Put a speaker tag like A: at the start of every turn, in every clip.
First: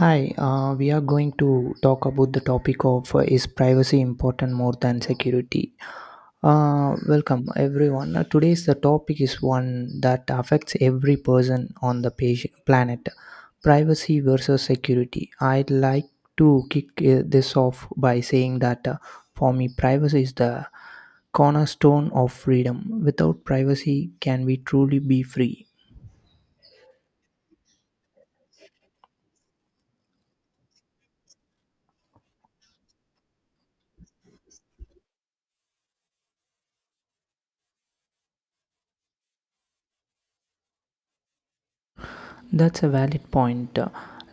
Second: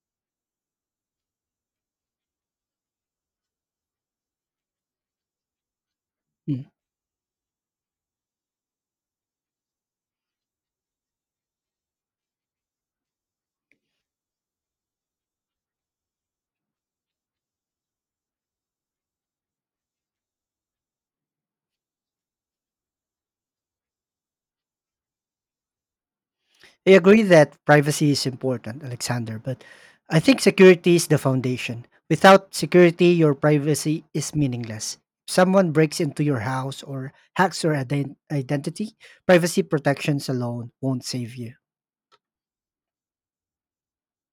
A: Hi, we are going to talk about the topic of is privacy important more than security?
B: Mm.
A: Welcome everyone. Today's the topic is one that affects every person on the planet. Privacy versus security. I'd like to kick this off by saying that for me, privacy is the cornerstone of freedom. Without privacy, can we truly be free?
B: I agree that privacy is important, Alexander, but I think security is the foundation. Without security, your privacy is meaningless. If someone breaks into your house or hacks your identity, privacy protections alone won't save you.
A: That's a valid point.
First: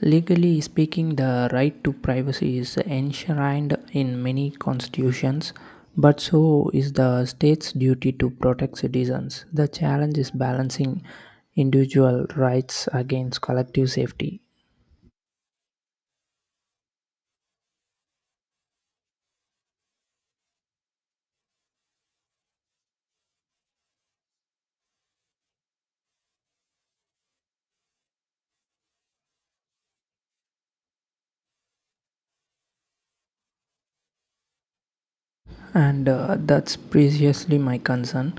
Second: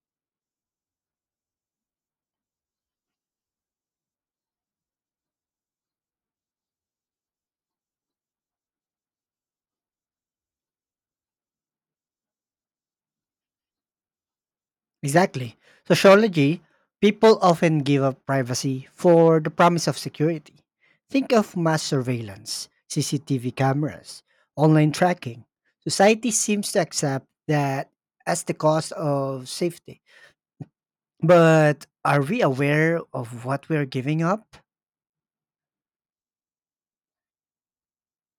A: Legally speaking, the right to privacy is enshrined in many constitutions, but so is the state's duty to protect citizens. The challenge is balancing individual rights against collective safety.
B: Exactly. Sociology, people often give up privacy for the promise of security. Think of mass surveillance, CCTV cameras, online tracking. Society seems to accept that as the cost of safety. But are we aware of what we're giving up?
A: And that's precisely my concern.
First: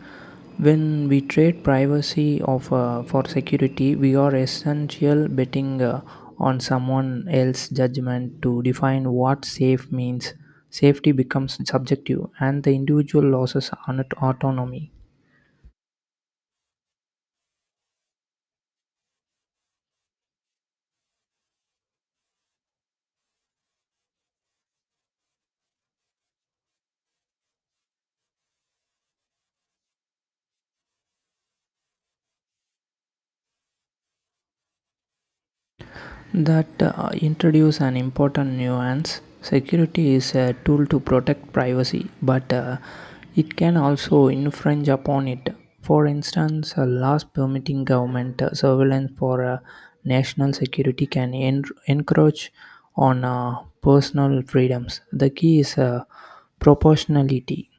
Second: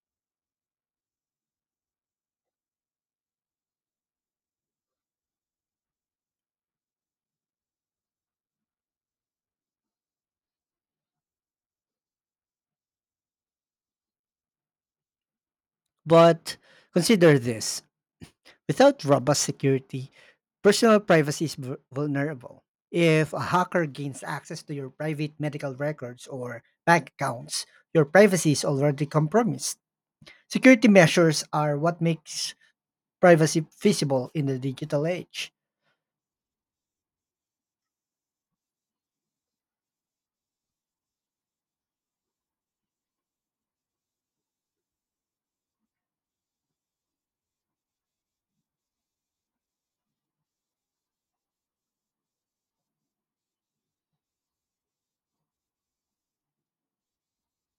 A: When we trade privacy of for security, we are essential betting on someone else's judgment to define what safe means. Safety becomes subjective, and the individual loses autonomy.
B: But consider this without robust security, personal privacy is vulnerable. If a hacker gains access to your private medical records or bank accounts, your privacy is already compromised. Security measures are what makes privacy feasible in the digital age.
A: That introduce an important nuance. Security is a tool to protect privacy, but it can also infringe upon it. For instance, laws permitting government surveillance for national security can encroach on personal freedoms. The key is proportionality.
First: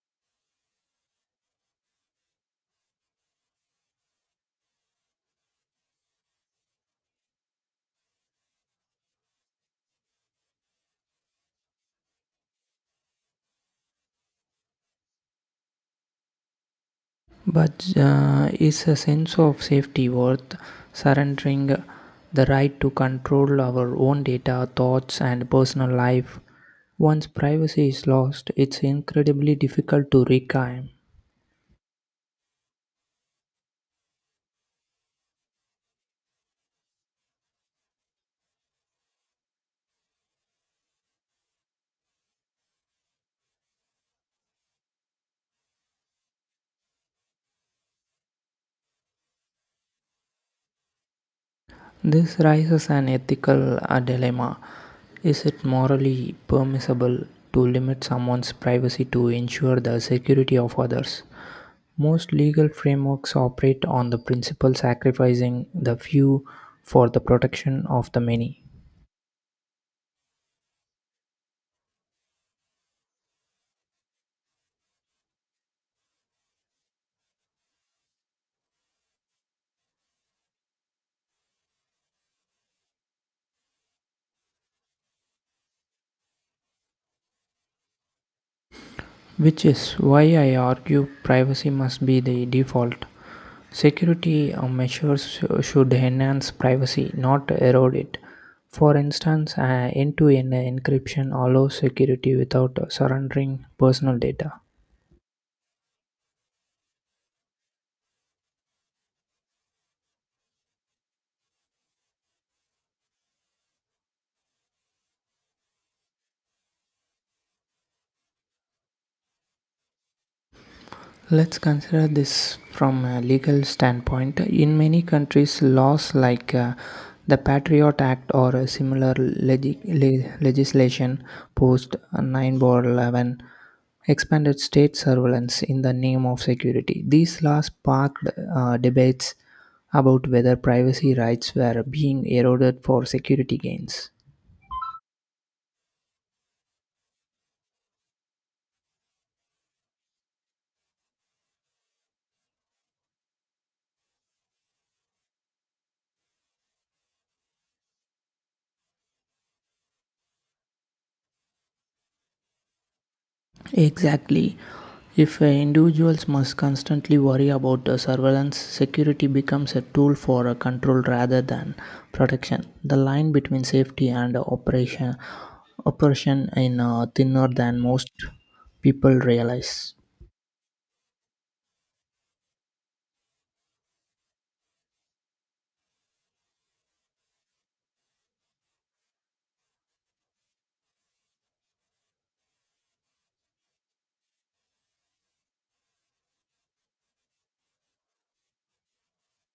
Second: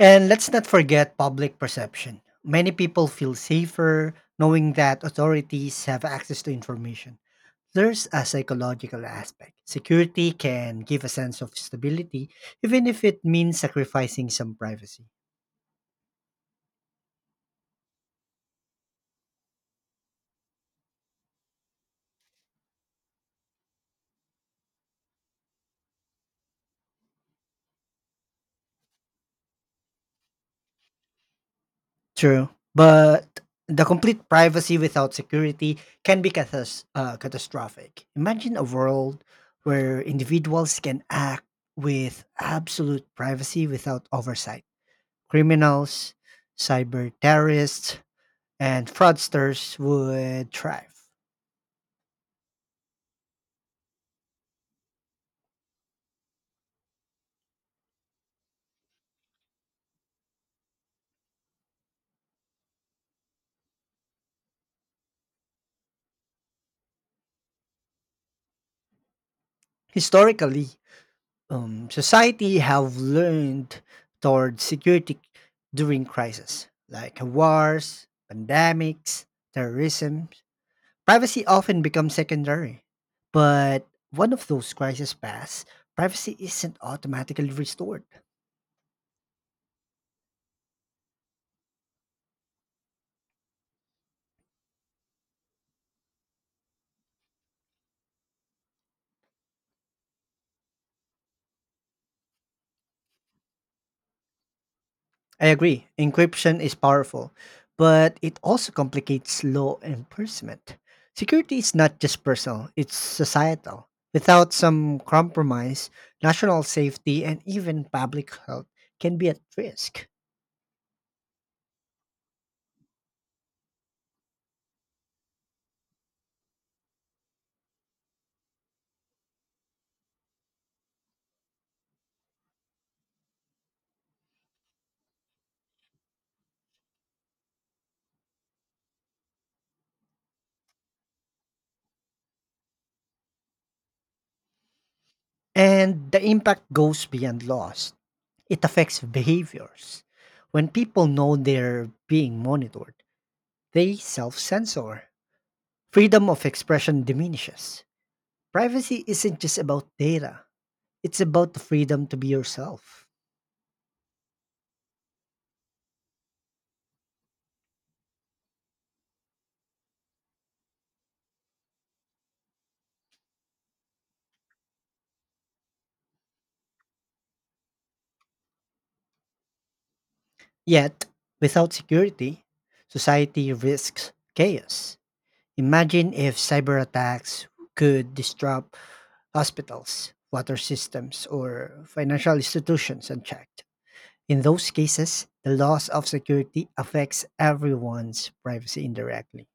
B: And let's not forget public perception. Many people feel safer knowing that authorities have access to information. There's a psychological aspect. Security can give a sense of stability, even if it means sacrificing some privacy.
A: But is a sense of safety worth surrendering the right to control our own data, thoughts, and personal life? Once privacy is lost, it's incredibly difficult to reclaim.
B: True. But the complete privacy without security can be catastrophic. Imagine a world where individuals can act with absolute privacy without oversight. Criminals, cyber terrorists, and fraudsters would thrive.
A: This raises an ethical dilemma. Is it morally permissible to limit someone's privacy to ensure the security of others? Most legal frameworks operate on the principle sacrificing the few for the protection of the many,
B: Historically, society have learned toward security during crisis, like wars, pandemics, terrorism. Privacy often becomes secondary. But one of those crises pass, privacy isn't automatically restored.
A: which is why I argue privacy must be the default. Security measures should enhance privacy, not erode it. For instance, end-to-end encryption allows security without surrendering personal data.
B: I agree. Encryption is powerful, but it also complicates law enforcement. Security is not just personal, it's societal. Without some compromise, national safety and even public health can be at risk.
A: Let's consider this from a legal standpoint. In many countries, laws like the Patriot Act or a similar legislation post 9/11 expanded state surveillance in the name of security. These laws sparked debates about whether privacy rights were being eroded for security gains.
B: And the impact goes beyond laws, it affects behaviors. When people know they're being monitored, they self censor. Freedom of expression diminishes. Privacy isn't just about data. It's about the freedom to be yourself.
A: Exactly. If individuals must constantly worry about the surveillance, security becomes a tool for control rather than protection. The line between safety and operation in thinner than most people realize.
B: Yet, without security, society risks chaos. Imagine if cyber attacks could disrupt hospitals, water systems, or financial institutions unchecked. In those cases, the loss of security affects everyone's privacy indirectly.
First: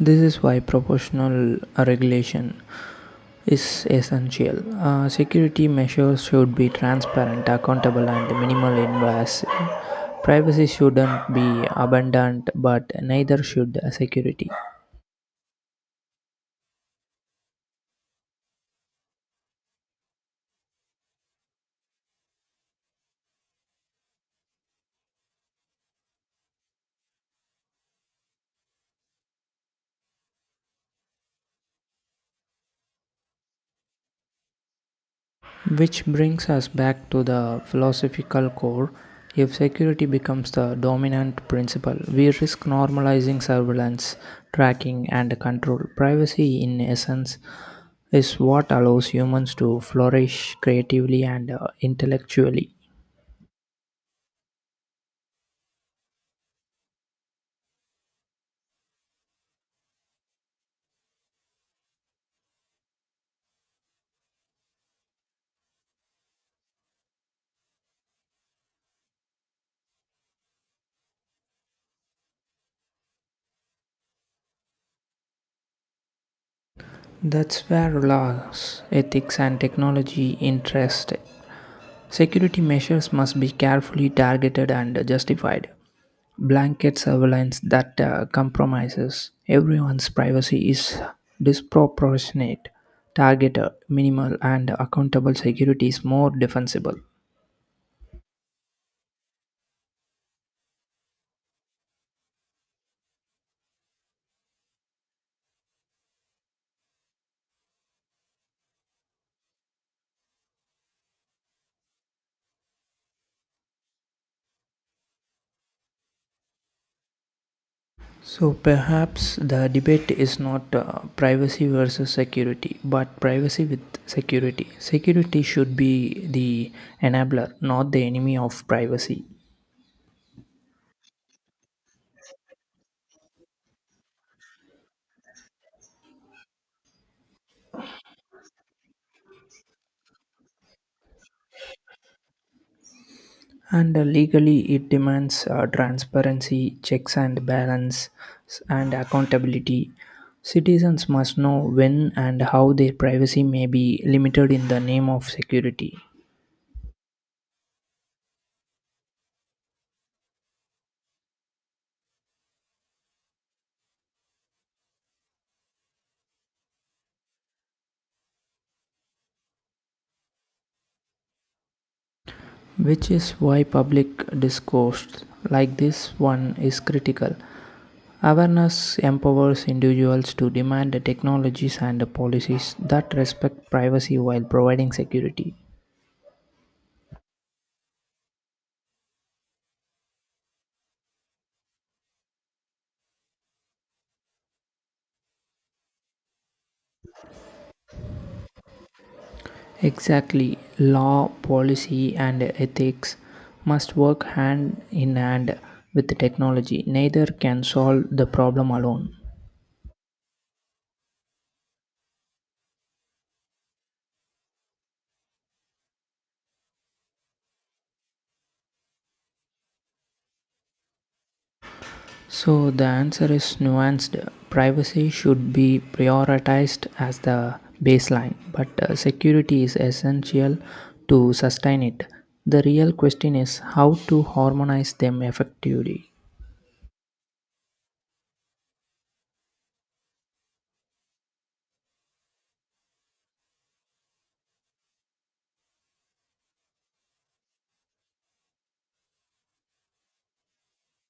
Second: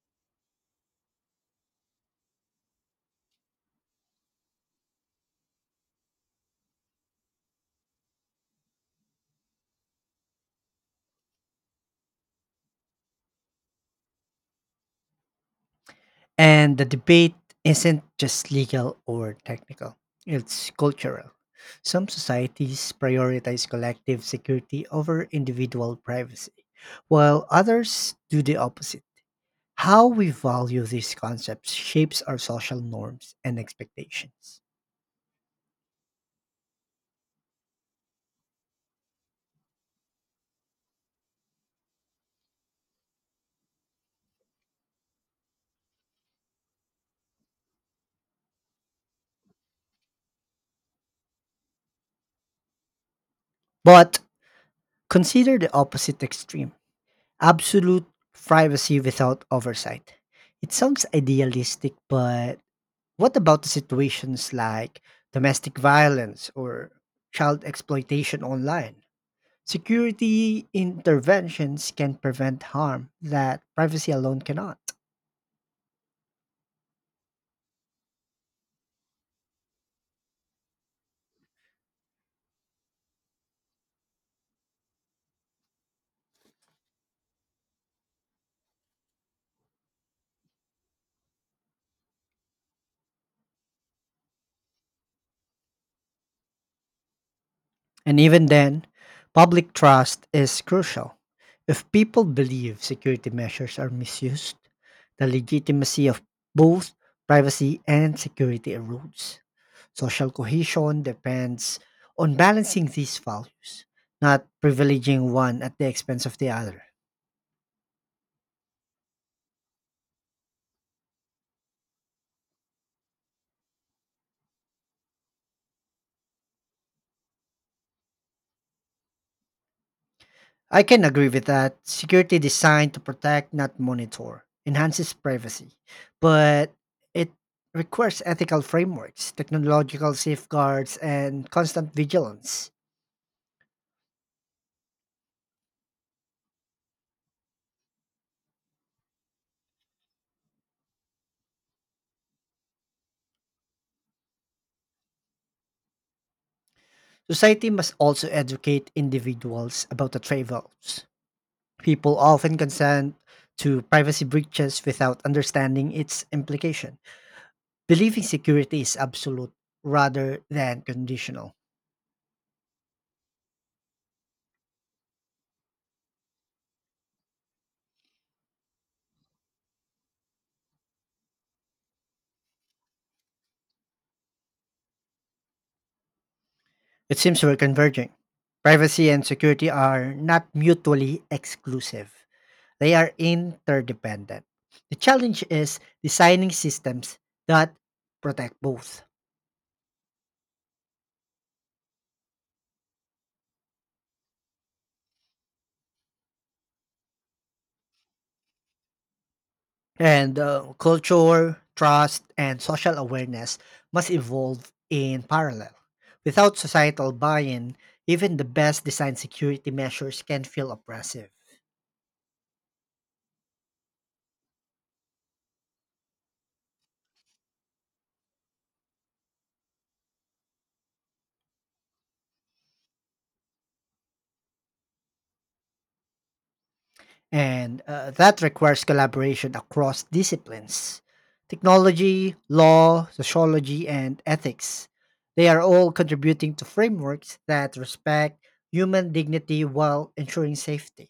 A: This is why proportional regulation is essential. Security measures should be transparent, accountable, and minimal invasive. Privacy shouldn't be abundant, but neither should security.
B: And the debate isn't just legal or technical, it's cultural. Some societies prioritize collective security over individual privacy, while others do the opposite. How we value these concepts shapes our social norms and expectations.
A: Which brings us back to the philosophical core. If security becomes the dominant principle, we risk normalizing surveillance, tracking, and control. Privacy, in essence, is what allows humans to flourish creatively and intellectually.
B: But consider the opposite extreme, absolute privacy without oversight. It sounds idealistic, but what about the situations like domestic violence or child exploitation online? Security interventions can prevent harm that privacy alone cannot.
A: That's where laws, ethics, and technology interest. Security measures must be carefully targeted and justified. Blanket surveillance that compromises everyone's privacy is disproportionate. Targeted, minimal, and accountable security is more defensible.
B: And even then, public trust is crucial. If people believe security measures are misused, the legitimacy of both privacy and security erodes. Social cohesion depends on balancing these values, not privileging one at the expense of the other.
A: So perhaps the debate is not privacy versus security, but privacy with security. Security should be the enabler, not the enemy of privacy.
B: I can agree with that. Security designed to protect, not monitor, enhances privacy, but it requires ethical frameworks, technological safeguards, and constant vigilance.
A: And legally, it demands transparency, checks and balance, and accountability. Citizens must know when and how their privacy may be limited in the name of security,
B: Society must also educate individuals about the trade offs. People often consent to privacy breaches without understanding its implication, believing security is absolute rather than conditional.
A: which is why public discourse like this one is critical. Awareness empowers individuals to demand the technologies and the policies that respect privacy while providing security.
B: It seems we're converging. Privacy and security are not mutually exclusive, they are interdependent. The challenge is designing systems that protect both.
A: Exactly, law, policy, and ethics must work hand in hand with the technology. Neither can solve the problem alone.
B: And culture, trust, and social awareness must evolve in parallel. Without societal buy in, even the best designed security measures can feel oppressive.
A: So the answer is nuanced. Privacy should be prioritized as the baseline, but security is essential to sustain it. The real question is how to harmonize them effectively.
B: And that requires collaboration across disciplines, technology, law, sociology, and ethics. They are all contributing to frameworks that respect human dignity while ensuring safety.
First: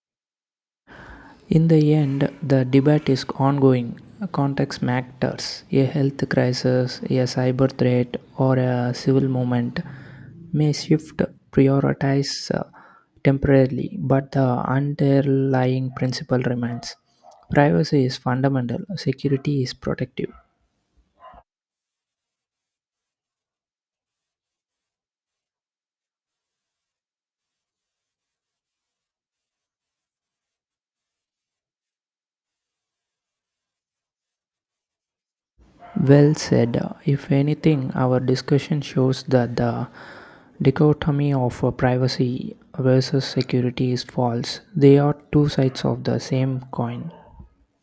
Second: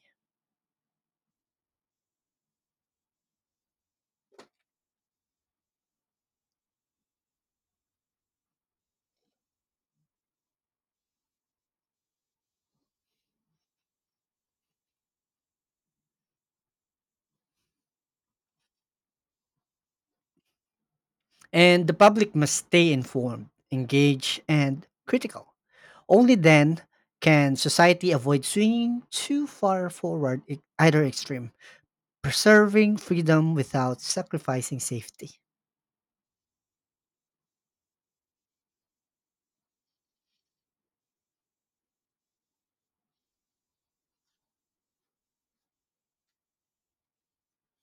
A: In the end, the debate is ongoing. Context matters. A health crisis, a cyber threat, or a civil movement may shift prioritize temporarily, but the underlying principle remains. Privacy is fundamental, security is protective.
B: And the public must stay informed, engaged, and critical. Only then can society avoid swinging too far forward either extreme, preserving freedom without sacrificing safety.
A: Well said. If anything, our discussion shows that the dichotomy of privacy versus security is false. They are two sides of the same coin.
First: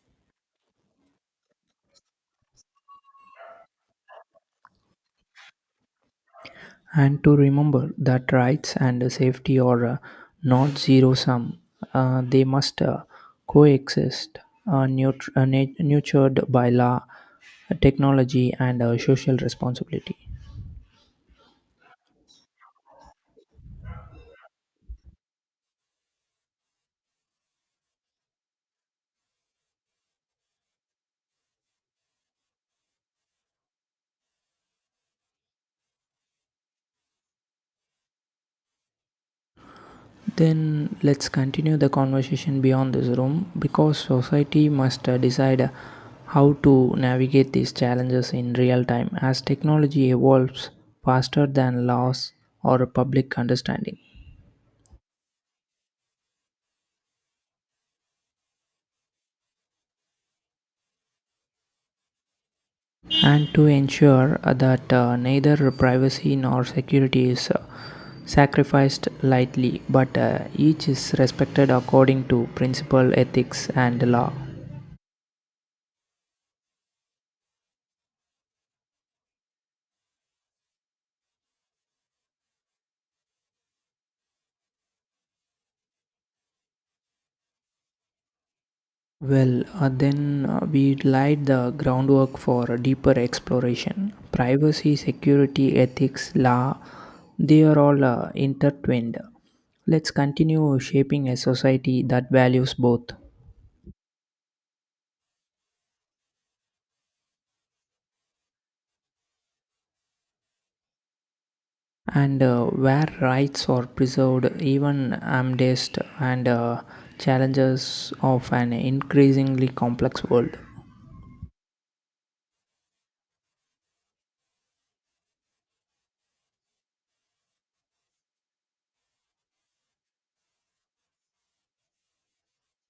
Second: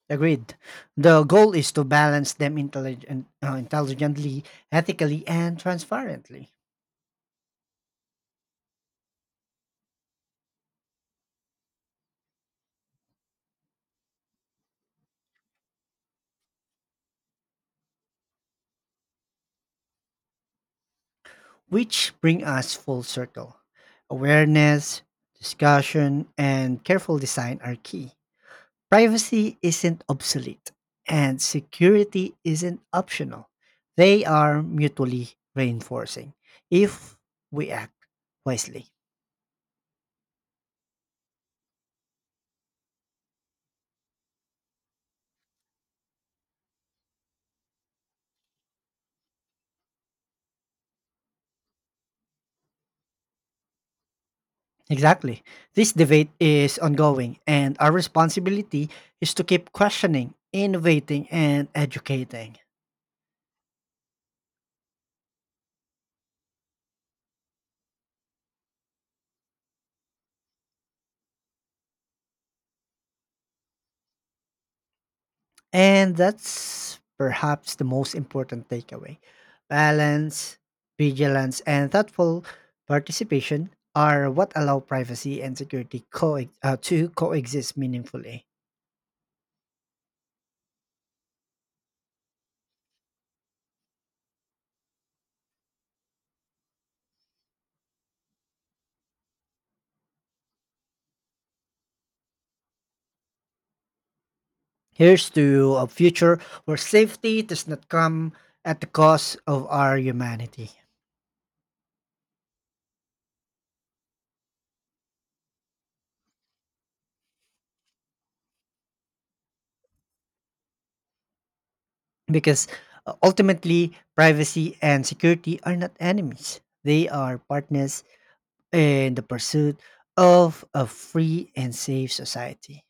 B: Agreed. The goal is to balance them intelligently, ethically, and transparently,
A: And to remember that rights and safety are not zero sum, they must coexist, nurtured by law, technology, and social responsibility.
B: which bring us full circle. Awareness, discussion, and careful design are key. Privacy isn't obsolete, and security isn't optional. They are mutually reinforcing if we act wisely.
A: Then let's continue the conversation beyond this room because society must decide how to navigate these challenges in real time as technology evolves faster than laws or public understanding.
B: Exactly. This debate is ongoing, and our responsibility is to keep questioning, innovating, and educating.
A: And to ensure that neither privacy nor security is sacrificed lightly, but each is respected according to principle, ethics, and law.
B: And that's perhaps the most important takeaway. Balance, vigilance, and thoughtful participation are what allow privacy and security to coexist meaningfully.
A: Well, then we laid the groundwork for a deeper exploration. Privacy, security, ethics, law, they are all intertwined. Let's continue shaping a society that values both,
B: Here's to a future where safety does not come at the cost of our humanity.
A: and where rights are preserved even amidst and challenges of an increasingly complex world.
B: Because ultimately, privacy and security are not enemies, they are partners in the pursuit of a free and safe society.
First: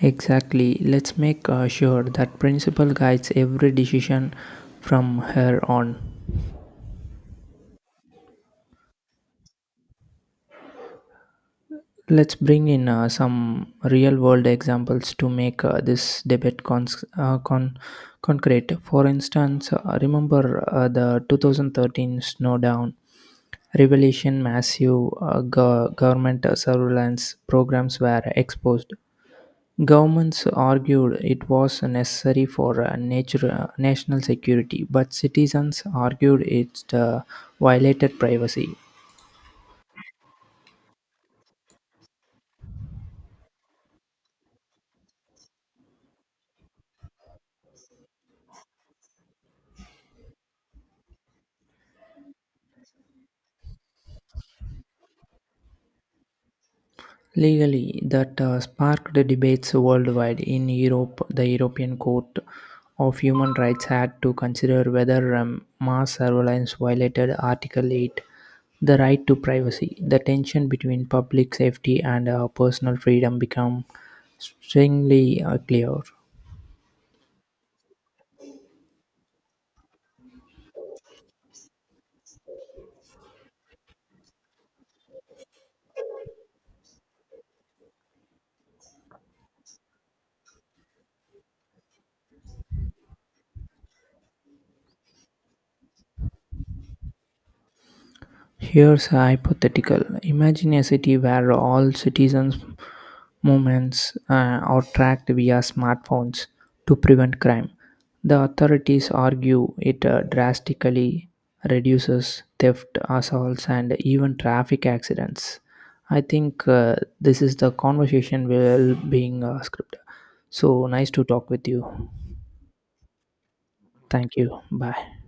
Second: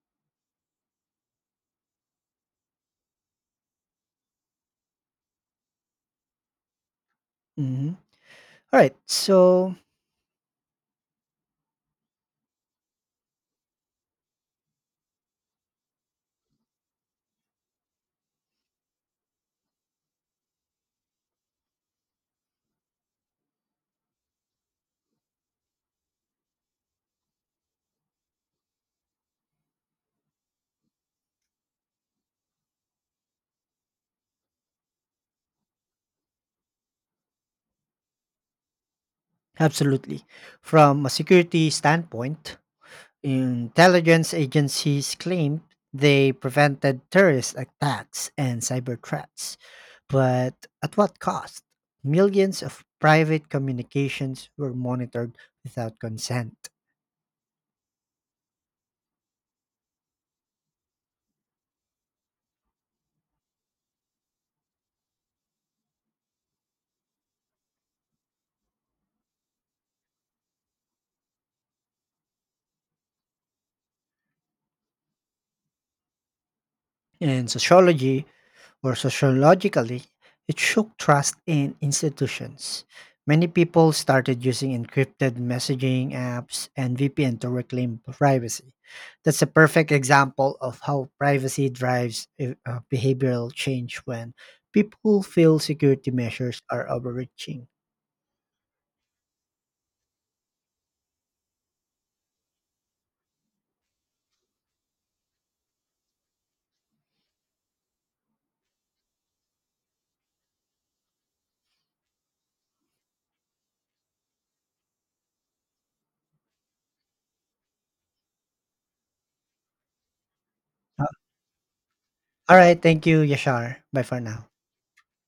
A: Exactly. Let's make sure that principle guides every decision from here on.
B: Mhm. Alright, so
A: Let's bring in some real world examples to make this debate concrete. For instance, remember the 2013 snowdown revelation, massive government surveillance programs were exposed. Governments argued it was necessary for national security, but citizens argued it violated privacy.
B: absolutely. From a security standpoint, intelligence agencies claim they prevented terrorist attacks and cyber threats. But at what cost? Millions of private communications were monitored without consent.
A: Legally that sparked debates worldwide in Europe. The European Court of Human Rights had to consider whether mass surveillance violated Article 8, the right to privacy. The tension between public safety and personal freedom became strongly clear.
B: In sociology, or sociologically, it shook trust in institutions. Many people started using encrypted messaging apps and VPN to reclaim privacy. That's a perfect example of how privacy drives behavioral change when people feel security measures are overreaching.
A: Here's a hypothetical. Imagine a city where all citizens' movements are tracked via smartphones to prevent crime. The authorities argue it drastically reduces theft, assaults, and even traffic accidents. I think this is the conversation will being scripted. So
B: Uh,
A: nice to talk with you.
B: all right, thank you, Yashar. Bye for
A: Thank
B: now.
A: you. Bye.